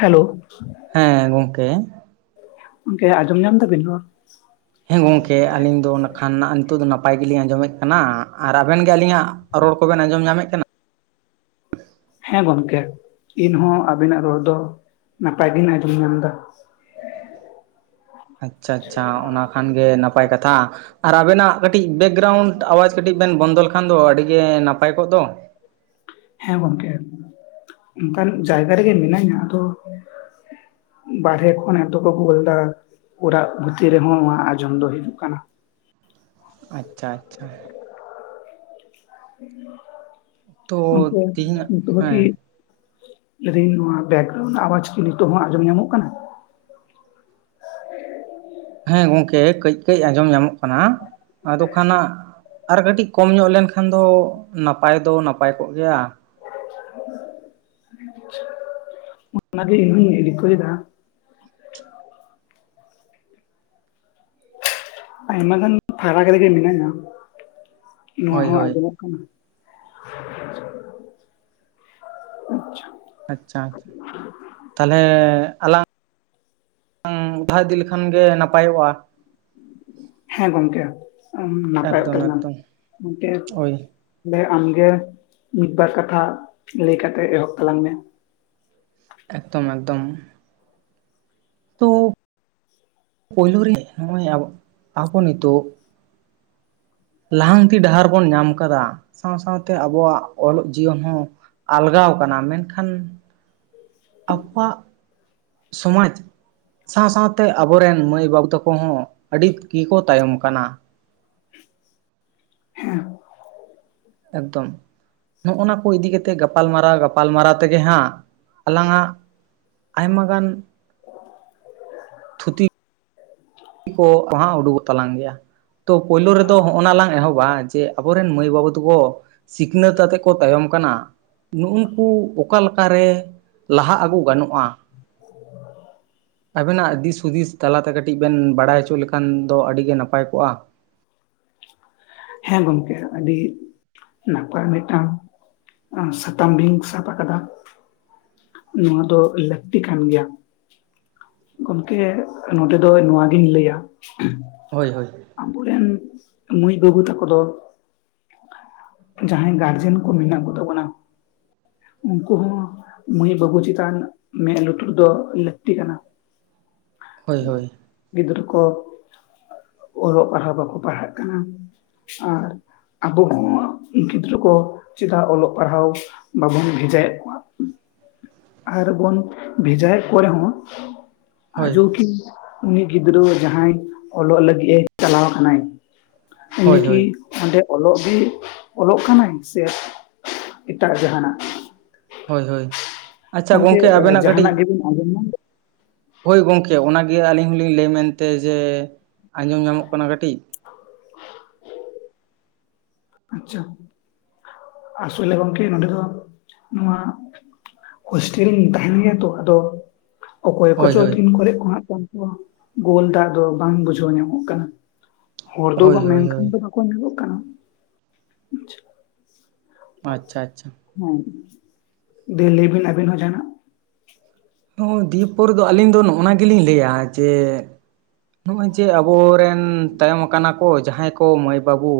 Hello ᱦᱮᱸ ᱜᱚᱝᱠᱮ ᱜᱚᱝᱠᱮ ᱟᱸᱡᱚᱢ ᱧᱟᱢ ᱫᱟᱵᱤᱱ ᱨᱚᱲ᱾ ᱦᱮᱸ ᱜᱚᱝᱠᱮ ᱟᱹᱞᱤᱧ ᱫᱚ ᱱᱟᱜ ᱠᱷᱟᱱ ᱱᱤᱛᱚᱜ ᱫᱚ ᱱᱟᱯᱟᱭ ᱜᱮᱞᱤᱧ ᱟᱸᱡᱚᱢᱮᱫ ᱠᱟᱱᱟ ᱟᱨ ᱟᱵᱮᱱ ᱜᱮ ᱟᱹᱞᱤᱧᱟᱜ ᱨᱚᱲ ᱠᱚᱵᱮᱱ ᱟᱸᱡᱚᱢ ᱧᱟᱢᱮᱫ ᱠᱟᱱᱟ᱾ ᱦᱮᱸ ᱜᱚᱝᱠᱮ ᱤᱱᱦᱚᱸ ᱟᱵᱤᱱᱟᱜ ᱨᱚᱲ ᱫᱚ ᱱᱟᱯᱟᱭ ᱜᱤᱧ ᱟᱸᱡᱚᱢ ᱧᱟᱢ ᱮᱫᱟ ᱾ ᱟᱪᱪᱷᱟ ᱟᱪᱪᱷᱟ ᱚᱱᱟ ᱠᱷᱟᱱ ᱜᱮ ᱱᱟᱯᱟᱭ ᱠᱟᱛᱷᱟ ᱾ ᱟᱨ ᱟᱵᱮᱱᱟᱜ ᱠᱟᱹᱴᱤᱡ ᱵᱮᱠᱜᱨᱟᱣᱩᱱᱰ ᱟᱣᱟᱡᱽ ᱠᱟᱹᱴᱤᱡ ᱵᱮᱱ ᱵᱚᱱᱫᱚ ᱞᱮᱠᱷᱟᱱ ᱫᱚ ᱟᱹᱰᱤ ᱜᱮ ᱱᱟᱯᱟᱭ ᱠᱚᱜ ᱫᱚ ᱾ ᱦᱮᱸ ᱜᱚᱢᱠᱮ, ᱚᱱᱠᱟᱱ ᱡᱟᱭᱜᱟ ᱨᱮᱜᱮ ᱢᱤᱱᱟᱹᱧᱟ ᱟᱫᱚ ᱵᱟᱨᱦᱮ ᱠᱷᱚᱱ ᱮᱛᱚ ᱠᱚ ᱜᱳᱞᱮᱫᱟ ᱾ ᱚᱨᱟᱜ ᱵᱷᱤᱛᱤᱨ ᱨᱮᱦᱚᱸ ᱱᱚᱶᱟ ᱟᱸᱡᱚᱢ ᱫᱚ ᱦᱤᱡᱩᱜ ᱠᱟᱱᱟ᱾ ᱟᱪᱪᱷᱟ ᱟᱪᱪᱷᱟ ᱛᱚ ᱚᱱᱛᱮ ᱛᱤᱦᱤᱧᱟᱜ ᱡᱚᱛᱚ ᱵᱟᱠᱤ ᱦᱮᱸ ᱞᱟᱹᱭ ᱫᱤᱧ ᱱᱚᱣᱟ ᱵᱮᱠᱜᱨᱟᱣᱩᱱ ᱨᱮᱱᱟᱜ ᱟᱣᱟᱡᱽ ᱠᱤ ᱱᱤᱛᱚᱜ ᱦᱚᱸ ᱟᱸᱡᱚᱢ ᱧᱟᱢᱚᱜ ᱠᱟᱱᱟ᱾ ᱦᱮᱸ ᱜᱚᱝᱠᱮ ᱠᱟᱹᱡ ᱠᱟᱹᱡ ᱟᱸᱡᱚᱢ ᱧᱟᱢᱚᱜ ᱠᱟᱱᱟ, ᱟᱫᱚ ᱠᱷᱟᱱ ᱦᱟᱸᱜ ᱟᱨ ᱠᱟᱴᱤᱡ ᱠᱚᱢ ᱧᱚᱜ ᱞᱮᱱᱠᱷᱟᱱ ᱫᱚ ᱱᱟᱯᱟᱭ ᱫᱚ ᱱᱟᱯᱟᱭ ᱠᱚᱜ ᱜᱮᱭᱟ᱾ ᱚᱱᱟ ᱜᱮ ᱤᱧ ᱦᱩᱧ ᱨᱤᱠᱟᱹᱭᱮᱫᱟ᱾ ᱟᱭᱢᱟ ᱜᱟᱱ ᱯᱷᱟᱨᱟᱠ ᱨᱮᱜᱮ ᱢᱤᱱᱟᱹᱧᱟ ᱱᱚᱣᱟ ᱦᱳᱭ ᱦᱚᱸ ᱦᱳᱭ ᱟᱸᱡᱚᱢᱚᱜ ᱠᱟᱱᱟ᱾ ᱟᱪᱪᱷᱟ ᱟᱪᱪᱷᱟ ᱛᱟᱞᱦᱮ ᱟᱞᱟᱝ ᱚᱫᱷᱟ ᱤᱫᱤ ᱞᱮᱠᱷᱟᱱ ᱜᱮ ᱱᱟᱯᱟᱭᱚᱜ-ᱟ᱾ ᱦᱮᱸ ᱜᱚᱝᱠᱮ ᱚᱸ ᱱᱟᱯᱟᱭᱚᱜ ᱮᱠᱫᱚᱢ ᱛᱟᱞᱟᱝᱟ ᱮᱠᱫᱚᱢ ᱚᱱᱛᱮ ᱳᱭ ᱛᱟᱞᱦᱮ ᱟᱢ ᱜᱮ ᱢᱤᱫ ᱵᱟᱨ ᱠᱟᱛᱷᱟ ᱞᱮᱭ ᱠᱟᱛᱮᱜ ᱮᱦᱚᱵ ᱛᱟᱞᱟᱝ ᱢᱮ᱾ ᱮᱠᱛᱚᱢ ᱮᱠᱫᱚᱢ᱾ ᱛᱚ ᱯᱳᱭᱞᱳ ᱨᱮ ᱦᱚᱸᱜ-ᱚᱭ ᱟᱵᱚᱜ ᱟᱵᱚ ᱱᱤᱛᱳᱜ ᱞᱟᱦᱟᱱᱛᱤ ᱰᱟᱦᱟᱨ ᱵᱚᱱ ᱧᱟᱢ ᱠᱟᱫᱟ ᱥᱟᱶ ᱥᱟᱶᱛᱮ ᱟᱵᱚᱣᱟᱜ ᱚᱞᱚᱜ ᱡᱤᱭᱚᱱ ᱦᱚᱸ ᱟᱞᱜᱟᱣ ᱠᱟᱱᱟ ᱢᱮᱱᱠᱷᱟᱱ [unintelligible] ᱥᱚᱢᱟᱡᱽ, ᱥᱟᱶ ᱥᱟᱶᱛᱮ ᱟᱵᱚᱨᱮᱱ ᱢᱟᱹᱭ ᱵᱟᱹᱵᱩ ᱛᱟᱠᱚ ᱦᱚᱸ ᱟᱹᱰᱤᱛ ᱜᱮᱠᱚ ᱛᱟᱭᱚᱢ ᱠᱟᱱᱟ᱾ ᱦᱮᱸ ᱮᱠᱫᱚᱢ᱾ ᱱᱚᱜ-ᱚ ᱱᱟ ᱠᱚ ᱤᱫᱤ ᱠᱟᱛᱮ ᱜᱟᱯᱟᱞᱢᱟᱨᱟᱣ ᱜᱟᱯᱟᱞᱢᱟᱨᱟᱣ ᱛᱮᱜᱮ ᱦᱟᱸᱜ, ᱟᱞᱟᱝᱟᱜ ᱟᱭᱢᱟ ᱜᱟᱱ, ᱛᱷᱩᱛᱤ ᱠᱚ ᱚᱦᱟᱸᱜ ᱩᱰᱩᱠᱚᱜ ᱛᱟᱞᱟᱝ ᱜᱮᱭᱟ᱾ ᱛᱚ ᱯᱳᱭᱞᱳ ᱨᱮᱫᱚ ᱦᱚᱸᱜ-ᱚ ᱱᱟ ᱞᱟᱝ ᱮᱦᱚᱵᱟ ᱡᱮ ᱟᱵᱚᱨᱮᱱ ᱢᱟᱹᱭ ᱵᱟᱹᱵᱩ ᱛᱟᱠᱚ ᱥᱤᱠᱷᱱᱟᱹᱛ ᱟᱛᱮᱫ ᱠᱚ ᱛᱟᱭᱚᱢ ᱠᱟᱱᱟ᱾ ᱱᱩᱜ-ᱩᱱᱠᱩ ᱚᱠᱟ ᱞᱮᱠᱟᱨᱮ ᱞᱟᱦᱟᱜ ᱟᱹᱜᱩ ᱜᱟᱱᱚᱜ-ᱟ? ᱟᱵᱮᱱᱟᱜ ᱫᱤᱥ ᱦᱩᱫᱤᱥ ᱛᱟᱞᱟ ᱛᱮ ᱠᱟᱹᱴᱤᱡ ᱵᱮᱱ ᱵᱟᱲᱟᱭ ᱦᱚᱪᱚ ᱞᱮᱠᱷᱟᱱ ᱫᱚ ᱟᱰᱤ ᱜᱮ ᱱᱟᱯᱟᱭ ᱠᱚᱜ-ᱟ᱾ ᱦᱮᱸ ᱜᱚᱝᱠᱮ ᱟᱹᱰᱤ ᱱᱟᱯᱟᱭ ᱢᱤᱫᱴᱟᱝ ᱟ ᱥᱟᱛᱟᱢ ᱵᱤᱝ ᱥᱟᱯ ᱟᱠᱟᱫᱟ᱾ ᱱᱚᱣᱟ ᱫᱚ ᱞᱟᱹᱠᱛᱤ ᱠᱟᱱ ᱜᱮᱭᱟ᱾ ᱜᱚᱢᱠᱮ ᱱᱚᱰᱮ ᱫᱚᱭ ᱱᱚᱣᱟ ᱜᱤᱧ ᱞᱟᱹᱭᱟ᱾ ᱦᱳᱭ ᱦᱳᱭ᱾ ᱟᱵᱚ ᱨᱮᱱ ᱢᱟᱹᱭ ᱵᱟᱹᱵᱩ ᱛᱟᱠᱚ ᱫᱚ, ᱡᱟᱦᱟᱸᱭ ᱜᱟᱨᱡᱮᱱ ᱠᱚ ᱢᱮᱱᱟᱜ ᱠᱚ ᱛᱟᱵᱚᱱᱟ, ᱩᱝᱠᱩ ᱦᱚᱸ ᱢᱟᱹᱭ ᱵᱟᱹᱵᱩ ᱪᱮᱛᱟᱱ ᱢᱮᱜ ᱞᱩᱛᱩᱨ ᱫᱚ ᱞᱟᱹᱠᱛᱤ ᱠᱟᱱᱟ᱾ ᱦᱳᱭ ᱦᱳᱭ᱾ ᱜᱤᱫᱽᱨᱟᱹ ᱠᱚ ᱚᱞᱚᱜ ᱯᱟᱲᱦᱟᱣ ᱵᱟᱠᱚ ᱯᱟᱲᱦᱟᱜ ᱠᱟᱱᱟ᱾ ᱟᱨ ᱟᱵᱚ ᱦᱚᱸ ᱜᱤᱫᱽᱨᱟᱹ ᱠᱚ ᱪᱮᱫᱟᱜ ᱚᱞᱚᱜ ᱯᱟᱲᱦᱟᱣ ᱵᱟᱵᱚᱱ ᱵᱷᱮᱡᱟᱭᱮᱜ ᱠᱚᱣᱟ᱾ ᱟᱨ ᱵᱚᱱ ᱵᱷᱮᱡᱟᱭᱮᱜ ᱠᱚ ᱨᱮᱦᱚᱸ ᱦᱳᱭ ᱟᱡᱳᱣ ᱠᱤ ᱩᱱᱤ ᱜᱤᱫᱽᱨᱟᱹ ᱡᱟᱦᱟᱸᱭ ᱚᱞᱚᱜ ᱞᱟᱜᱤᱜ-ᱮ ᱪᱟᱞᱟᱣ ᱟᱠᱟᱱᱟᱭ, ᱦᱳᱭ ᱩᱱᱤ ᱠᱤ ᱦᱳᱭ ᱚᱸᱰᱮ ᱚᱞᱚᱜ ᱜᱤ ᱚᱞᱚᱜ ᱠᱟᱱᱟᱭ ᱥᱮ ᱮᱴᱟᱜ ᱡᱟᱦᱟᱱᱟᱜ᱾ ᱦᱳᱭ ᱦᱳᱭ, ᱟᱪᱪᱷᱟ ᱜᱚᱢᱠᱮ ᱜᱚᱝᱠᱮ ᱟᱵᱮᱱᱟᱜ ᱠᱟᱹᱴᱤᱡ ᱡᱟᱦᱟᱱᱟᱜ ᱜᱮᱵᱤᱱ ᱟᱸᱡᱚᱢ ᱧᱟᱢ ᱫᱟᱢ? ᱦᱳᱭ ᱜᱚᱝᱠᱮ ᱚᱱᱟ ᱜᱮ ᱟᱞᱤᱧ ᱦᱚᱸᱞᱤᱧ ᱞᱟᱹᱭ ᱢᱮᱱᱛᱮ ᱡᱮ ᱟᱸᱡᱚᱢ ᱧᱟᱢᱚᱜ ᱠᱟᱱᱟ ᱠᱟᱴᱤᱡ᱾ ᱟᱪᱪᱷᱟ ᱟᱥᱚᱞᱮ ᱜᱚᱝᱠᱮ ᱱᱚᱰᱮ ᱫᱚ ᱱᱚᱣᱟ ᱦᱳᱥᱴᱮᱞ ᱞᱤᱧ ᱛᱟᱦᱮᱱ ᱜᱮᱭᱟ ᱛᱚ ᱟᱫᱚ, ᱚᱠᱚᱭ ᱦᱳᱭ ᱠᱚᱪᱚ ᱦᱳᱭ ᱛᱤᱱ ᱠᱚᱨᱮᱜ ᱠᱚ ᱦᱟᱸᱜ ᱠᱷᱟᱱ ᱜᱚ ᱜᱳᱞᱫᱟ ᱟᱫᱚ ᱵᱟᱝ ᱵᱩᱡᱷᱟᱹᱣ ᱧᱟᱢᱚᱜ ᱠᱟᱱᱟ, ᱦᱚᱲ ᱫᱚ ᱦᱳᱭ [inaudible] ᱦᱳᱭ ᱢᱮᱱᱠᱷᱟᱱ ᱦᱳᱭ ᱫᱚ [inaudible] ᱠᱚ ᱧᱮᱞᱚᱜ ᱠᱟᱱᱟ᱾ ᱟᱪᱪᱷᱟ᱾ ᱟᱪᱪᱷᱟ, ᱟᱪᱪᱷᱟ᱾ ᱦᱩᱸ, ᱫᱤᱭᱮ ᱞᱟᱹᱭ ᱵᱤᱱ ᱟᱹᱵᱤᱱ ᱦᱚᱸ ᱡᱟᱦᱱᱟᱜ᱾ ᱫᱤᱭ ᱯᱚᱨ ᱫᱚ ᱟᱹᱞᱤᱧ ᱫᱚ ᱱᱚᱜ-ᱱᱟ ᱜᱮᱞᱤᱧ ᱞᱟᱹᱭᱟ ᱡᱮ ᱱᱚᱜᱼᱚᱭ ᱡᱮ ᱟᱵᱚᱨᱮᱱ ᱛᱟᱭᱚᱢ ᱠᱟᱱᱟ ᱠᱚ ᱡᱟᱦᱟᱸᱭ ᱠᱚ ᱢᱟᱹᱭ ᱵᱟᱹᱵᱩ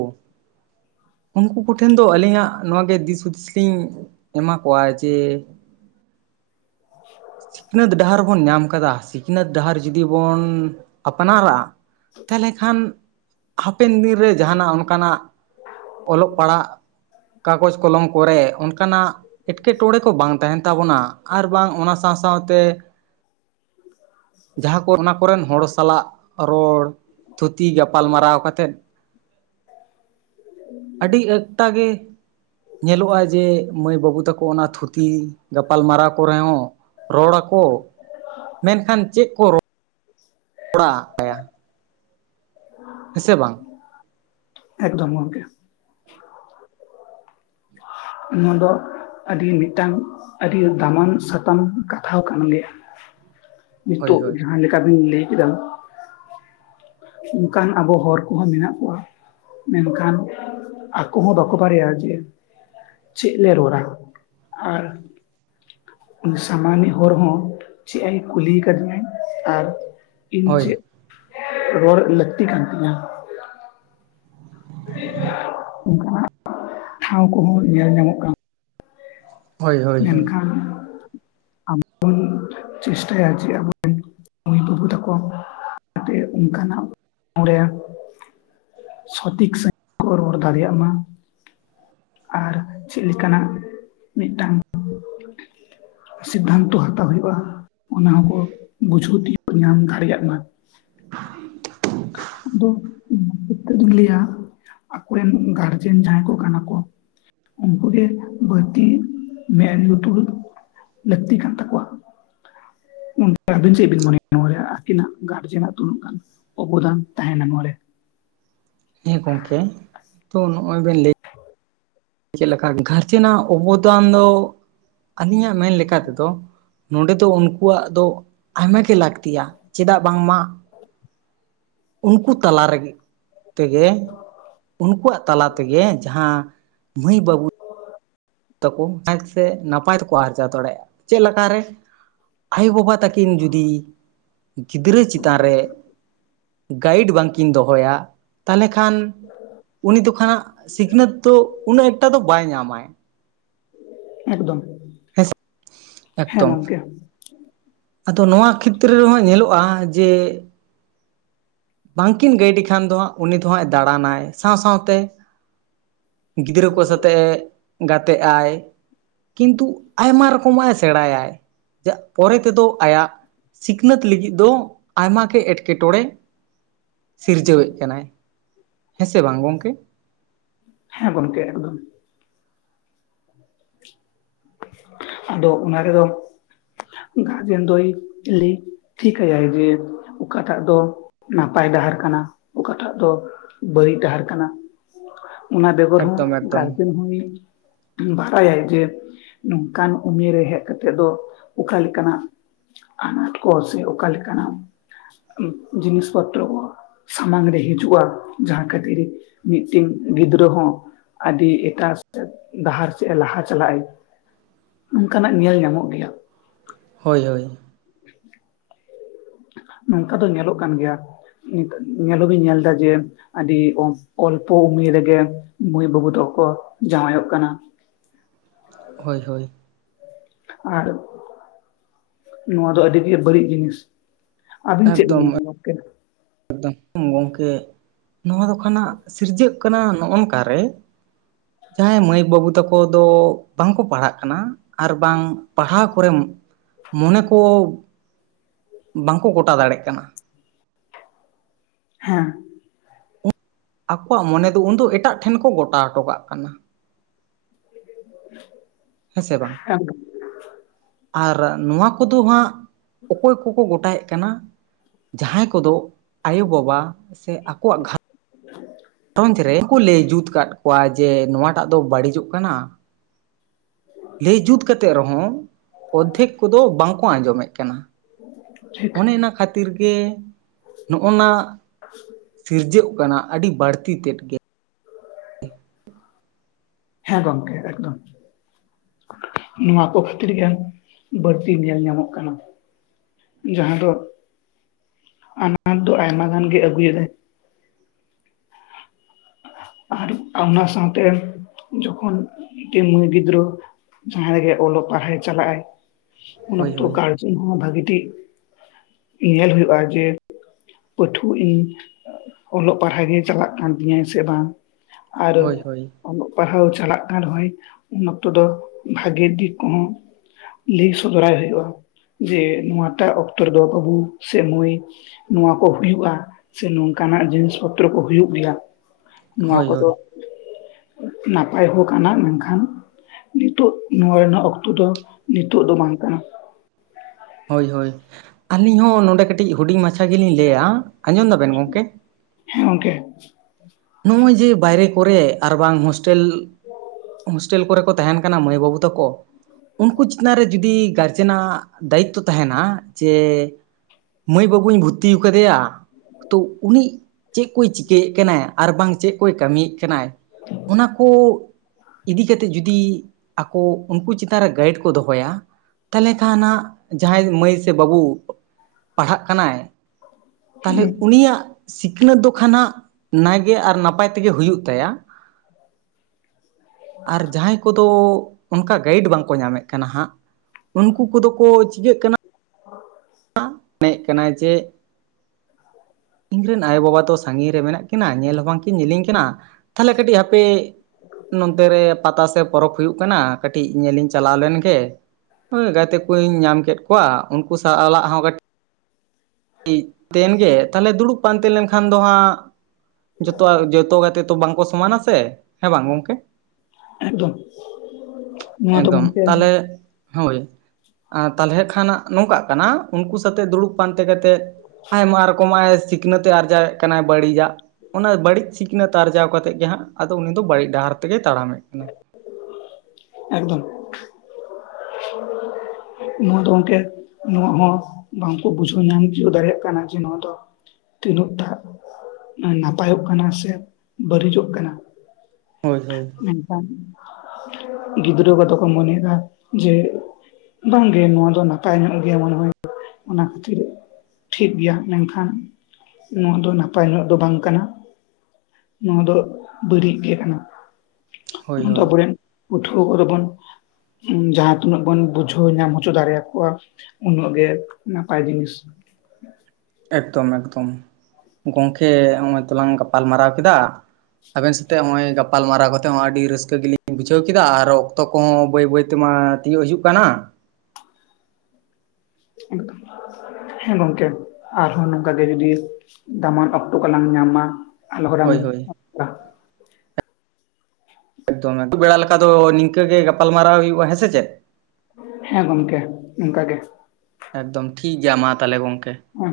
ᱩᱱᱠᱩ ᱠᱚᱴᱷᱮᱱ ᱫᱚ ᱟᱹᱞᱤᱧᱟᱜ ᱱᱚᱣᱟ ᱜᱮ ᱫᱤᱥ ᱦᱩᱫᱤᱥ ᱞᱤᱧ ᱮᱢᱟ ᱠᱚᱣᱟ ᱡᱮ ᱥᱤᱠᱷᱱᱟᱹᱛ ᱰᱟᱦᱟᱨ ᱵᱚᱱ ᱧᱟᱢ ᱠᱟᱫᱟ ᱥᱤᱠᱷᱱᱟᱹᱛ ᱰᱟᱦᱟᱨ ᱡᱩᱫᱤ ᱵᱚᱱ ᱟᱯᱱᱟᱨᱟᱜ, ᱛᱟᱦᱚᱞᱮ ᱠᱷᱟᱱ ᱦᱟᱯᱮᱱ ᱫᱤᱱᱨᱮ ᱡᱟᱦᱟᱱᱟᱜ ᱚᱱᱠᱟᱱᱟᱜ ᱚᱞᱚᱜ ᱯᱟᱲᱟᱜ ᱠᱟᱜᱚᱡᱽ ᱠᱚᱞᱚᱢ ᱠᱚᱨᱮ ᱚᱱᱠᱟᱱᱟᱜ ᱮᱴᱠᱮᱴᱚᱬᱮ ᱠᱚ ᱵᱟᱝ ᱛᱟᱦᱮᱱ ᱛᱟᱵᱚᱱᱟ, ᱟᱨ ᱵᱟᱝ ᱚᱱᱟ ᱥᱟᱶ ᱥᱟᱶᱛᱮ ᱡᱟᱦᱟᱸ ᱠᱚ ᱚᱱᱟ ᱠᱚᱨᱮᱱ ᱦᱚᱲ ᱥᱟᱞᱟᱜ ᱨᱚᱲ, ᱛᱷᱩᱛᱤ ᱜᱟᱯᱟᱞ ᱢᱟᱨᱟᱣ ᱠᱟᱛᱮᱜ ᱟᱹᱰᱤ ᱮᱠᱴᱟ ᱜᱮ ᱧᱮᱞᱚᱜᱼᱟ ᱡᱮ ᱢᱟᱹᱭ ᱵᱟᱹᱵᱩ ᱛᱟᱠᱚ ᱚᱱᱟ ᱛᱷᱩᱛᱤ ᱜᱟᱯᱟᱞ ᱢᱟᱨᱟᱣ ᱠᱚᱨᱮ ᱦᱚᱸ ᱨᱚᱲ ᱟᱠᱚ ᱢᱮᱱᱠᱷᱟᱱ ᱪᱮᱫ ᱠᱚ ᱨᱚᱲ ᱚᱲᱟᱜ ᱟᱭᱟ ᱦᱮᱸ ᱥᱮ ᱵᱟᱝ? ᱮᱠᱫᱚᱢ ᱜᱚᱝᱠᱮ᱾ ᱱᱚᱣᱟ ᱫᱚ ᱟᱹᱰᱤ ᱢᱤᱫᱴᱟᱝ ᱟᱹᱰᱤ ᱫᱟᱢᱟᱱ ᱥᱟᱛᱟᱢ ᱠᱟᱛᱷᱟᱣ ᱠᱟᱱ ᱜᱮᱭᱟ᱾ [inaudible] ᱱᱤᱛᱚᱜ ᱡᱟᱦᱟᱸ ᱞᱮᱠᱟ ᱵᱤᱱ ᱞᱟᱹᱭ ᱠᱮᱫᱟ᱾ ᱚᱱᱠᱟᱱ ᱟᱵᱚ ᱦᱚᱲ ᱠᱚᱦᱚᱸ ᱢᱮᱱᱟᱜ ᱠᱚᱣᱟ᱾ ᱢᱮᱱᱠᱷᱟᱱ ᱟᱠᱚ ᱦᱚᱸ ᱵᱟᱠᱚ ᱵᱟᱲᱟᱭᱟ ᱡᱮ ᱪᱮᱫ ᱞᱮ ᱨᱚᱨᱟ, ᱟᱨ ᱩᱱᱤ ᱥᱟᱢᱟᱱᱤᱡ ᱦᱚᱨ ᱦᱚᱸ ᱪᱮᱫ ᱮ ᱠᱩᱞᱤ ᱠᱟᱫᱤᱧᱟᱭ ᱟᱨ ᱤᱧ ᱦᱳᱭ ᱪᱮᱫ ᱨᱚᱲ ᱞᱟᱹᱠᱛᱤ ᱠᱟᱱ ᱛᱤᱧᱟᱹ᱾ ᱚᱱᱠᱟᱱᱟᱜ ᱴᱷᱟᱶ ᱠᱚᱦᱚᱸ ᱧᱮᱞ ᱧᱟᱢᱚᱜ ᱠᱟᱱ ᱦᱳᱭ ᱦᱳᱭ ᱢᱮᱱ ᱦᱳᱭ ᱠᱷᱟᱱ ᱟᱵᱚ ᱵᱚᱱ ᱪᱮᱥᱴᱟᱭᱟ ᱡᱮ ᱟᱵᱚ ᱨᱮᱱ ᱢᱟᱹᱭ ᱵᱟᱹᱵᱩ ᱛᱟᱠᱚ ᱡᱟᱛᱮ ᱚᱱᱠᱟᱱᱟᱜ ᱨᱚᱲᱮᱭᱟ ᱥᱚᱴᱷᱤᱠ ᱥᱟᱦᱤᱡ ᱠᱚ ᱨᱚᱲ ᱫᱟᱲᱮᱭᱟᱜ ᱢᱟ᱾ ᱟᱨ ᱪᱮᱫ ᱞᱮᱠᱟᱱᱟᱜ ᱢᱤᱫᱴᱟᱝ [inaudible] ᱥᱤᱫᱽᱫᱷᱟᱱᱛᱚ ᱦᱟᱛᱟᱣ ᱦᱩᱭᱩᱜᱼᱟ, ᱚᱱᱟ ᱦᱚᱸᱠᱚ ᱩᱴᱷᱟᱹᱣ ᱛᱤᱭᱚᱜ ᱧᱟᱢ ᱫᱟᱲᱮᱭᱟ-ᱜ ᱢᱟ᱾ ᱟᱫᱚ ᱚᱱᱟ ᱦᱤᱥᱟᱹᱵ ᱛᱮ ᱫᱩᱧ ᱞᱟᱹᱭᱟ ᱟᱠᱚᱨᱮᱱ ᱜᱟᱨᱡᱮᱱ ᱡᱟᱦᱟᱸᱭ ᱠᱚ ᱠᱟᱱᱟ ᱠᱚ ᱩᱱᱠᱩᱜ ᱜᱮ ᱵᱟᱹᱲᱛᱤ ᱢᱮᱫ ᱞᱩᱛᱩᱨ ᱞᱟᱹᱠᱛᱤ ᱠᱟᱱ ᱛᱟᱠᱚᱣᱟ᱾ ᱟᱹᱵᱤᱱ ᱪᱮᱜ ᱵᱤᱱ ᱢᱚᱱᱮᱭᱟ ᱱᱚᱨᱮ ᱟᱹᱠᱤᱱᱟᱜ ᱜᱟᱨᱡᱮᱱᱟᱜ ᱛᱚᱱᱟᱹᱜ ᱜᱟᱱ ᱚᱵᱚᱫᱟᱱ ᱛᱟᱦᱮᱱᱟ ᱱᱚᱣᱟ ᱨᱮ? ᱦᱮᱸ ᱜᱚᱝᱠᱮ, ᱛᱚ ᱱᱚᱜᱼᱚᱭ ᱵᱮᱱ ᱞᱟᱹᱭ ᱪᱮᱫ ᱞᱮᱠᱟ ᱜᱷᱟᱨᱡᱮ ᱱᱟᱜ ᱚᱵᱚᱫᱟᱱ ᱫᱚ, ᱟᱹᱞᱤᱧᱟᱜ ᱢᱮᱱ ᱞᱮᱠᱟ ᱛᱮᱫᱚ, ᱱᱚᱰᱮ ᱫᱚ ᱩᱱᱠᱩᱣᱟᱜ ᱫᱚ ᱟᱭᱢᱟ ᱜᱮ ᱞᱟᱹᱠᱛᱤᱭᱟ ᱾ᱪᱮᱫᱟᱜ ᱵᱟᱝᱢᱟ ᱩᱱᱠᱩ ᱛᱟᱞᱟ ᱨᱮᱜᱮ ᱛᱮᱜᱮ ᱩᱱᱠᱩᱣᱟᱜ ᱛᱟᱞᱟ ᱛᱮᱜᱮ ᱡᱟᱦᱟᱸ ᱢᱟᱹᱭ ᱵᱟᱹᱵᱩ [inaudible] ᱛᱟᱠᱚ ᱥᱮ ᱱᱟᱯᱟᱭ ᱛᱮᱠᱚ ᱟᱨᱡᱟᱣ ᱫᱟᱲᱮᱭᱟᱜᱼᱟ, ᱪᱮᱫ ᱞᱮᱠᱟ ᱨᱮ? ᱟᱭᱳᱵᱟᱵᱟ ᱛᱟᱹᱠᱤᱱ ᱡᱩᱫᱤ ᱜᱤᱫᱽᱨᱟᱹ ᱪᱮᱛᱟᱱ ᱨᱮ ᱜᱟᱭᱤᱰ ᱵᱟᱝᱠᱤᱱ ᱫᱚᱦᱚᱭᱟ ᱛᱟᱦᱚᱞᱮ ᱠᱷᱟᱱ, ᱩᱱᱤ ᱫᱚ ᱠᱷᱟ ᱥᱤᱠᱷᱱᱟᱹᱛ ᱫᱚ ᱩᱱᱟᱹᱜ ᱮᱠᱴᱟ ᱫᱚ ᱵᱟᱭ ᱧᱟᱢᱟᱭ᱾ ᱮᱠᱫᱚᱢ᱾ ᱦᱮ ᱥᱮ ᱦᱮᱸ ᱮᱠᱫᱚᱢ ᱜᱚᱢᱠᱮ ᱟᱫᱚ ᱱᱚᱣᱟ ᱠᱷᱮᱛᱨᱮ ᱨᱮᱦᱚ ᱧᱮᱞᱚᱜᱼᱟ ᱡᱮ ᱵᱟᱝᱠᱤᱱ ᱜᱟᱭᱤᱰ ᱠᱷᱟᱱ ᱫᱚ ᱦᱟᱸᱜ ᱩᱱᱤ ᱫᱚᱦᱟᱸᱜ ᱫᱟᱬᱟᱱᱟᱭ ᱥᱟᱶᱟ ᱥᱟᱶᱟᱛᱮ ᱜᱤᱫᱽᱨᱟᱹ ᱠᱚ ᱥᱟᱣᱟᱛᱮ ᱜᱟᱛᱮ ᱟᱭ ᱠᱤᱱᱛᱩ ᱟᱭᱢᱟ ᱨᱚᱠᱚᱢᱟᱜ ᱮ ᱥᱮᱬᱟᱭᱟᱭ ᱯᱚᱨᱮ ᱛᱮᱫᱚ ᱟᱭᱟᱜ ᱥᱤᱠᱷᱱᱟᱹᱛ ᱞᱟᱹᱜᱤᱫ ᱫᱚ ᱟᱭᱢᱟᱜ ᱜᱮ ᱮᱸᱴᱠᱮᱴᱚᱬᱮ ᱥᱤᱨᱡᱟᱹᱣ ᱮᱫ ᱠᱟᱱᱟᱭ ᱦᱮᱸ ᱥᱮ ᱵᱟᱝ ᱜᱚᱝᱠᱮ? ᱦᱮᱸ ᱜᱚᱢᱠᱮ ᱮᱠᱫᱚᱢ᱾ ᱟᱫᱚ ᱚᱱᱟ ᱨᱮᱫᱚ ᱜᱟᱨᱡᱮᱱ ᱫᱚᱭ ᱞᱮᱭ ᱴᱷᱤᱠᱟᱭᱟᱭ ᱡᱮ ᱚᱠᱟᱴᱟᱜ ᱫᱚ ᱱᱟᱯᱟᱭ ᱰᱟᱦᱟᱨ ᱠᱟᱱᱟ ᱚᱠᱟᱴᱟᱜ ᱫᱚ ᱵᱟᱹᱲᱤᱡ ᱰᱟᱦᱟᱨ ᱠᱟᱱᱟ᱾ [unintelligible] ᱚᱱᱟ ᱵᱮᱜᱚᱨ ᱦᱚ ᱮᱠᱫᱚᱢ ᱮᱠᱫᱚᱢ ᱜᱟᱨᱡᱮᱱ ᱦᱚ ᱵᱟᱲᱟᱭᱟᱭ ᱡᱮ ᱱᱚᱝᱠᱟᱱ ᱩᱢᱮᱨ ᱨᱮ ᱦᱮᱡ ᱠᱟᱛᱮᱫ ᱫᱚ ᱚᱠᱟ ᱞᱮᱠᱟᱱᱟᱜ ᱟᱱᱟᱴ ᱠᱚᱥᱮ ᱚᱠᱟ ᱞᱮᱠᱟᱱᱟ ᱡᱤᱱᱤᱥ ᱯᱚᱛᱨᱚ ᱠᱚ᱾ ᱥᱟᱢᱟᱝ ᱨᱮ ᱦᱤᱡᱩᱜᱼᱟ ᱡᱟᱦᱟᱸ ᱠᱷᱟᱹᱛᱤᱨ ᱢᱤᱫᱴᱤᱱ ᱜᱤᱫᱽᱨᱟᱹ ᱦᱚ ᱟᱹᱰᱤ ᱮᱴᱟᱜ ᱥᱮᱫ ᱰᱟᱦᱟᱨ ᱥᱮᱫ ᱮ ᱞᱟᱦᱟ ᱪᱟᱞᱟᱜᱼᱟ᱾ ᱚᱝ ᱠᱟᱱᱟᱜ ᱧᱮᱞ ᱧᱟᱢᱚᱜ ᱜᱮᱭᱟ᱾ ᱦᱳᱭ ᱦᱳᱭ᱾ [unintelligible] ᱱᱚᱝ ᱠᱟ ᱫᱚ ᱧᱮᱞᱚᱜ ᱠᱟᱱ ᱜᱮᱭᱟ ᱧᱮᱞ ᱦᱚᱸᱵᱤᱱ ᱧᱮᱞᱫᱟ ᱡᱮ ᱟᱹᱰᱤ ᱚᱞᱯᱚ ᱩᱢᱮᱨ ᱨᱮᱜᱮ ᱢᱟᱹᱭ ᱵᱟᱵᱩ ᱛᱟᱠᱚ ᱡᱟᱶᱟᱭᱚᱜ ᱠᱟᱱᱟ᱾ ᱦᱳᱭ ᱦᱳᱭ᱾ ᱟᱨ ᱱᱚᱣᱟ ᱫᱚ ᱟᱹᱰᱤ ᱵᱟᱹᱲᱤᱪ ᱡᱤᱱᱤᱥ, ᱟᱹᱵᱤᱱ ᱪᱮᱫ ᱵᱤᱱ ᱢᱮᱱ ᱟ ᱜᱟᱢᱠᱮ? ᱮᱠᱫᱟᱢ ᱜᱚᱝᱠᱮ ᱱᱚᱣᱟ ᱫᱚ ᱠᱟᱱᱟ ᱥᱤᱨᱡᱟᱹᱜ ᱠᱟᱱᱟ ᱱᱚᱜᱼᱚᱭ ᱱᱚᱝᱠᱟ ᱨᱮ ᱡᱟᱦᱟᱸᱭ ᱢᱟᱹᱭ ᱵᱟᱹᱵᱩ ᱛᱟᱠᱚ ᱫᱚ ᱵᱟᱝ ᱠᱚ ᱯᱟᱲᱦᱟᱜ ᱠᱟᱱᱟ᱾ ᱟᱨ ᱵᱟᱝ ᱯᱟᱲᱦᱟᱣ ᱠᱚᱨᱮ ᱢᱚᱱᱮ ᱠᱚ ᱵᱟᱝᱠᱚ ᱜᱚᱴᱟ ᱫᱟᱲᱮᱜ ᱠᱟᱱᱟ᱾ ᱦᱮᱸ᱾ ᱟᱠᱚᱣᱟᱜ ᱢᱚᱱᱮ ᱫᱚ ᱩᱱ ᱫᱚ ᱮᱴᱟᱜ ᱴᱷᱮᱱ ᱠᱚ ᱜᱚᱴᱟ ᱦᱚᱴᱚ ᱠᱟᱜ ᱠᱟᱱᱟ᱾ [unintelligible] ᱦᱮᱸ ᱥᱮ ᱵᱟᱝ ᱮᱠᱫᱚᱢ ᱟᱨ ᱱᱚᱣᱟ ᱠᱚᱫᱚ ᱦᱟᱸᱜ ᱚᱠᱚᱭ ᱠᱚᱠᱚ ᱜᱳᱴᱟᱭᱮᱫ ᱠᱟᱱᱟ ᱡᱟᱦᱟᱸᱭ ᱠᱚᱫᱚ ᱟᱭᱳ ᱵᱟᱵᱟ ᱥᱮ ᱟᱠᱚᱣᱟᱜ ᱜᱷᱟᱨᱚᱸᱡᱽ ᱜᱷᱟᱨᱚᱸᱡᱽ ᱨᱮ ᱵᱟᱠᱚ ᱞᱟᱹᱭ ᱡᱩᱛ ᱠᱟᱫ ᱠᱚᱣᱟ ᱡᱮ ᱱᱚᱣᱟᱴᱟᱜ ᱫᱚ ᱵᱟᱹᱲᱤᱡᱚᱜ ᱠᱟᱱᱟ᱾ ᱞᱟᱹᱭ ᱡᱩᱛ ᱠᱟᱛᱮᱫ ᱨᱮᱦᱚ ᱚᱨᱫᱷᱮᱠ ᱠᱚᱫᱚ ᱵᱟᱝᱠᱚ ᱟᱸᱡᱚᱢᱮᱫ ᱠᱟᱱᱟ᱾ ᱴᱷᱤᱠ ᱚᱱᱮ ᱚᱱᱟ ᱠᱷᱟᱹᱛᱤᱨ ᱜᱮ ᱱᱚᱜᱽᱚᱱᱟ ᱥᱤᱨᱡᱟᱹᱜ ᱠᱟᱱᱟ ᱟᱹᱰᱤ ᱵᱟᱹᱲᱛᱤ ᱛᱮᱫ ᱜᱮ᱾ ᱦᱮᱸ ᱜᱚᱢᱠᱮ ᱮᱠᱫᱚᱢ᱾ ᱱᱚᱣᱟ ᱠᱚ ᱠᱷᱟᱹᱛᱤᱨ ᱜᱮ ᱵᱟᱹᱲᱛᱤ ᱧᱮᱞ ᱧᱟᱢᱚᱜ ᱠᱟᱱᱟ᱾ ᱡᱟᱦᱟᱸ ᱫᱚ ᱟᱱᱟᱴ ᱫᱚ ᱟᱭᱢᱟ ᱜᱟᱱ ᱜᱮ ᱟᱹᱜᱩᱭ ᱮᱫᱟᱭ ᱟᱨ ᱚᱱᱟ ᱥᱟᱶᱛᱮ ᱡᱚᱠᱷᱚᱱ ᱢᱤᱫᱴᱤᱱ ᱢᱟᱹᱭ ᱜᱤᱫᱽᱨᱟᱹ ᱡᱟᱦᱟᱸᱭ ᱜᱮ ᱚᱞ ᱯᱟᱲᱦᱟᱜ ᱪᱟᱞᱟᱜ ᱟᱭ ᱩᱱ ᱦᱳᱭ ᱚᱠᱛᱚ ᱦᱳᱭ ᱜᱟᱨᱡᱮᱱ ᱦᱚᱸ ᱵᱷᱟᱹᱜᱤ ᱴᱷᱤᱠ ᱧᱮᱞ ᱦᱩᱭᱩᱜᱼᱟ ᱡᱮ ᱯᱟᱹᱴᱷᱩᱣᱟᱹ ᱤᱧ, ᱚᱞᱚᱜ ᱯᱟᱲᱦᱟᱜ ᱜᱮ ᱪᱟᱞᱟᱜ ᱠᱟᱱ ᱛᱤᱧᱟ ᱥᱮ ᱵᱟᱝ ᱟᱨᱼᱼ ᱦᱳᱭ ᱦᱳᱭ ᱚᱞᱚᱜ ᱯᱟᱲᱦᱟᱣ ᱪᱟᱞᱟᱜ ᱠᱟᱱ ᱨᱮᱦᱚᱸ ᱩᱱ ᱚᱠᱛᱚ ᱫᱚ ᱵᱷᱟᱜᱮ ᱫᱤᱠ ᱠᱚᱦᱚᱸ ᱞᱟᱹᱭ ᱥᱚᱫᱚᱨᱟᱭ ᱦᱩᱭᱩᱜᱼᱟ ᱡᱮ ᱱᱚᱣᱟᱴᱟᱜ ᱚᱠᱛᱚ ᱨᱮᱫᱚ ᱵᱟᱹᱵᱩ ᱥᱮ ᱢᱟᱹᱭ ᱱᱚᱣᱟ ᱠᱚ ᱦᱩᱭᱩᱜᱼᱟ ᱥᱮ ᱱᱚᱝᱠᱟᱱᱟᱜ ᱡᱤᱱᱤᱥ ᱯᱚᱛᱨᱚ ᱠᱚ ᱦᱩᱭᱩᱜ ᱜᱮᱭᱟ, ᱱᱚᱣᱟ ᱦᱳᱭ ᱠᱚᱫᱚ ᱦᱳᱭ ᱱᱟᱯᱟᱭ ᱦᱚᱸ ᱠᱟᱱᱟ ᱢᱮᱱᱠᱷᱟᱱ, ᱱᱤᱛᱚᱜ ᱱᱚᱣᱟ ᱨᱮᱱᱟᱜ ᱚᱠᱛᱚ ᱫᱚ ᱱᱤᱛᱚᱜ ᱫᱚ ᱵᱟᱝ ᱠᱟᱱᱟ᱾ ᱦᱳᱭ ᱦᱳᱭ ᱟᱹᱞᱤᱧ ᱦᱚᱸ ᱱᱚᱰᱮ ᱠᱟᱹᱴᱤᱡ ᱦᱩᱰᱤᱧ ᱢᱟᱪᱷᱟ ᱜᱮᱞᱤᱧ ᱞᱟᱹᱭᱟ ᱟᱸᱡᱚᱢ ᱫᱟᱵᱮᱱ ᱜᱚᱢᱠᱮ? ᱦᱮᱸ ᱜᱚᱝᱠᱮ ᱱᱚᱜᱼᱚᱭ ᱡᱮ ᱵᱟᱭᱨᱮ ᱠᱚᱨᱮ ᱟᱨ ᱵᱟᱝ ᱦᱳᱥᱴᱮᱞ ᱦᱳᱥᱴᱮᱞ ᱠᱚᱨᱮ ᱠᱚ ᱛᱟᱦᱮᱱ ᱠᱟᱱᱟ ᱢᱟᱹᱭ ᱵᱟᱹᱵᱩ ᱛᱟᱠᱚ, ᱩᱱᱠᱩ ᱪᱮᱛᱟᱱ ᱨᱮ ᱡᱩᱫᱤ ᱜᱟᱨᱡᱮᱱᱟᱜ ᱫᱟᱭᱤᱛᱛᱚ ᱛᱟᱦᱮᱱᱟ ᱡᱮ ᱢᱟᱹᱭ ᱵᱟᱹᱵᱩᱧ ᱵᱷᱩᱨᱛᱤ ᱟᱠᱟᱣᱫᱮᱭᱟᱼᱼ ᱛᱚ ᱩᱱᱤ ᱪᱮᱫ ᱠᱚᱭ ᱪᱤᱠᱟᱹᱭᱮᱫ ᱠᱟᱱᱟᱭ ᱵᱟᱝ ᱪᱮᱫ ᱠᱚᱭ ᱠᱟᱹᱢᱤᱭᱮᱫ ᱠᱟᱱᱟ ᱚᱱᱟ ᱠᱚ ᱤᱫᱤ ᱠᱟᱛᱮ ᱡᱩᱫᱤ ᱟᱠᱚ ᱩᱱᱠᱩ ᱪᱮᱛᱟᱱ ᱨᱮ ᱜᱟᱭᱤᱰ ᱠᱚ ᱫᱚᱦᱚᱭᱟ, ᱛᱟᱦᱚᱞᱮ ᱠᱷᱟᱱ ᱡᱟᱦᱟᱸᱭ ᱢᱟᱹᱭ ᱥᱮ ᱵᱟᱹᱵᱩ ᱯᱟᱲᱦᱟᱜ ᱠᱟᱱᱟᱭᱼᱼ ᱛᱟᱦᱞᱮ ᱩᱱᱤᱭᱟᱜ ᱥᱤᱠᱷᱱᱟᱹᱛ ᱫᱚ ᱠᱷᱟᱱᱟᱸ ᱱᱟᱭ ᱜᱮ ᱟᱨ ᱱᱟᱯᱟᱭ ᱛᱮᱜᱮ ᱦᱩᱭᱩᱜ ᱛᱟᱭᱟ ᱟᱨ ᱡᱟᱦᱟᱸᱭ ᱠᱚᱫᱚ ᱚᱱᱠᱟ ᱜᱟᱭᱤᱰ ᱵᱟᱝᱠᱚ ᱧᱟᱢᱮᱫ ᱠᱟᱱᱟ ᱦᱟᱸᱜ, ᱩᱱᱠᱩ ᱠᱚᱫᱚ ᱠᱚ ᱪᱤᱠᱟᱹᱜ ᱠᱟᱱᱟ, [inaudible] ᱠᱟᱱᱟᱭ ᱡᱮ ᱤᱧᱨᱮ ᱨᱮᱱ ᱟᱭᱳᱼᱵᱟᱵᱟ ᱫᱚ ᱥᱟᱺᱜᱤᱧ ᱨᱮ ᱢᱮᱱᱟᱜ ᱠᱤᱱᱟ ᱧᱮᱞ ᱦᱚ ᱵᱟᱝᱠᱤᱱ ᱧᱮᱞᱤᱧ ᱠᱟᱱᱟ ᱛᱟᱦᱚᱞᱮ ᱠᱟᱹᱴᱤᱡ ᱦᱟᱯᱮ, ᱱᱚᱛᱮᱨᱮ ᱯᱟᱛᱟ ᱥᱮ ᱯᱚᱨᱚᱵᱽ ᱦᱩᱭᱩᱜ ᱠᱟᱱᱟ ᱠᱟᱹᱴᱤᱡ ᱧᱮᱞᱤᱧ ᱪᱟᱞᱟᱣ ᱞᱮᱱᱜᱮ᱾ ᱜᱟᱛᱮ ᱠᱩᱧ ᱧᱟᱢ ᱠᱮᱫ ᱠᱚᱣᱟ ᱩᱱᱠᱩ ᱥᱟᱞᱟᱜ ᱦᱚᱸ ᱠᱟᱹ ᱴᱤᱡ ᱛᱮᱱᱜᱮ ᱛᱟᱦᱞᱮ ᱫᱩᱲᱩᱵ ᱯᱟᱱᱛᱮ ᱞᱮᱱᱠᱷᱟᱱ ᱫᱚ ᱦᱟᱸᱜᱼᱼ ᱡᱚᱛᱚᱣᱟᱜ ᱡᱚᱛᱚ ᱜᱟᱛᱮ ᱫᱚ ᱵᱟᱝᱠᱚ ᱥᱚᱢᱟᱱᱟ ᱥᱮ ᱦᱮᱸ ᱵᱟᱝ ᱜᱚᱝᱠᱮ? ᱮᱠᱫᱚᱢ ᱱᱚᱣᱟ ᱫᱚ ᱮᱠᱫᱚᱢ ᱜᱚᱝᱠᱮ ᱛᱟᱦᱚᱞᱮ ᱦᱳᱭ ᱛᱟᱦᱚᱞᱮ ᱠᱷᱱᱟᱜ ᱱᱚᱝᱠᱟᱜ ᱠᱟᱱᱟ ᱩᱱᱠᱩ ᱥᱟᱛᱮᱜ ᱫᱩᱲᱩᱵ ᱯᱟᱱᱛᱮ ᱠᱟᱛᱮᱫ ᱟᱭᱢᱟ ᱨᱚᱠᱚᱢᱟᱜ ᱥᱤᱠᱷᱱᱟᱹᱛ ᱟᱨᱡᱟᱣᱮᱫ ᱠᱟᱱᱟᱭ ᱵᱟᱹᱲᱤᱡᱟᱜ ᱚᱱᱟ ᱵᱟᱹᱲᱤᱡ ᱥᱤᱠᱷᱱᱟᱹᱛ ᱟᱨᱡᱟᱣ ᱠᱟᱛᱮᱫ ᱜᱮ ᱦᱟᱸᱜ ᱟᱫᱚ ᱩᱱᱤ ᱫᱚ ᱵᱟᱹᱲᱤᱡ ᱰᱟᱦᱟᱨ ᱛᱮᱜᱮ ᱛᱟᱲᱟᱢᱮᱫ ᱠᱟᱱᱟ᱾ ᱮᱠᱫᱚᱢ᱾ ᱱᱚᱣᱟ ᱫᱚ ᱜᱚᱝᱠᱮ ᱱᱚᱣᱟ ᱦᱚᱸ ᱵᱟᱝᱠᱚ ᱵᱩᱡᱷᱟᱹᱣ ᱧᱟᱢᱪᱚ ᱫᱟᱲᱮᱭᱟᱜ ᱠᱟᱱᱟ ᱡᱮ ᱱᱚᱣᱟ ᱫᱚ ᱛᱤᱱᱟᱹᱜ ᱴᱟᱜ ᱱᱟᱯᱟᱭᱚᱜ ᱠᱟᱱᱟ ᱥᱮ ᱵᱟᱹᱲᱤᱡᱚᱜ ᱠᱟᱱᱟ ᱦᱳᱭ ᱦᱳᱭ ᱢᱮᱱᱠᱷᱟᱱ ᱜᱤᱫᱽᱨᱟᱹ ᱠᱚᱫᱚ ᱠᱚ ᱢᱚᱱᱮᱭ ᱫᱟ ᱡᱮ ᱵᱟᱝ ᱜᱮ ᱱᱚᱣᱟ ᱫᱚ ᱱᱟᱯᱟᱭ ᱧᱚᱜ ᱜᱮᱭᱟ ᱢᱚᱱ ᱦᱚᱭ ᱚᱱᱟ ᱠᱷᱟᱹᱛᱤᱨ ᱴᱷᱤᱠ ᱜᱮᱭᱟ ᱢᱮᱱᱠᱷᱟᱱ ᱱᱚᱣᱟ ᱫᱚ ᱱᱟᱯᱟᱭ ᱧᱚᱜ ᱫᱚ ᱵᱟᱝ ᱠᱟᱱᱟ, ᱱᱚᱣᱟ ᱫᱚ ᱵᱟᱹᱲᱤᱡ ᱜᱮ ᱠᱟᱱᱟ᱾ ᱦᱳᱭ ᱚᱱᱟ ᱫᱚ ᱦᱳᱭ ᱟᱵᱚᱨᱮᱱ ᱯᱟᱹᱴᱷᱩᱣᱟᱹ ᱠᱚᱫᱚ ᱵᱚᱱ ᱡᱟᱦᱟᱸ ᱛᱤᱱᱟᱹᱜ ᱵᱚᱱ ᱵᱩᱡ ᱡᱷᱟᱹᱣ ᱧᱟᱢ ᱦᱚᱪᱚ ᱫᱟᱲᱮᱭᱟᱠᱚᱣᱟ ᱩᱱᱟᱹᱜ ᱜᱮ ᱱᱟᱯᱟᱭ ᱡᱤᱱᱤᱥ ᱮᱠᱫᱚᱢ ᱮᱠᱫᱚᱢ ᱜᱚᱢᱠᱮ ᱱᱚᱜᱚᱭ ᱛᱚᱞᱟᱝ ᱜᱟᱯᱟᱞᱢᱟᱨᱟᱣ ᱠᱮᱫᱟ, ᱟᱵᱮᱱ ᱥᱟᱛᱮᱜ ᱦᱚᱸᱜᱼᱚᱭ ᱜᱟᱯᱟᱞ ᱢᱟᱨᱟᱣ ᱠᱟᱛᱮ ᱦᱚᱸ ᱟᱹᱰᱤ ᱨᱟᱹᱥᱠᱟᱹ ᱜᱮᱞᱤᱧ ᱵᱩᱡᱷᱟᱹᱣ ᱠᱮᱫᱟ ᱟᱨ ᱚᱠᱛᱚ ᱠᱚᱦᱚᱸ ᱵᱟᱹᱭ ᱵᱟᱹᱭ ᱛᱮᱢᱟᱼᱼ ᱛᱤᱭᱳᱜ ᱦᱤᱡᱩᱜ ᱠᱟᱱᱟ᱾ [inaudible] ᱦᱮᱸ ᱜᱚᱝᱠᱮ ᱟᱨᱦᱚᱸ ᱱᱚᱝᱠᱟ ᱜᱮ [inaudible] ᱫᱟᱢᱟᱱ ᱚᱠᱛᱚ ᱠᱚᱞᱟᱝ ᱧᱟᱢᱟ᱾ ᱦᱳᱭ ᱦᱳᱭ [inaudible] ᱮᱠᱫᱚᱢ ᱮᱠᱫᱚᱢ ᱵᱮᱲᱟ ᱞᱮᱠᱟ ᱫᱚ ᱱᱤᱝᱠᱟᱹ ᱜᱮ ᱜᱟᱯᱟᱞ ᱢᱟᱨᱟᱣ ᱦᱩᱭᱩᱜᱼᱟ ᱦᱮᱸ ᱥᱮ ᱪᱮᱫ? ᱦᱮ ᱜᱚᱝᱠᱮ ᱱᱚᱝᱠᱟ ᱜᱮ᱾ ᱮᱠᱫᱚᱢ ᱴᱷᱤᱠ ᱜᱮᱭᱟ ᱢᱟ ᱛᱟᱦᱚᱞᱮ ᱜᱚᱢᱠᱮ᱾ ᱚ᱾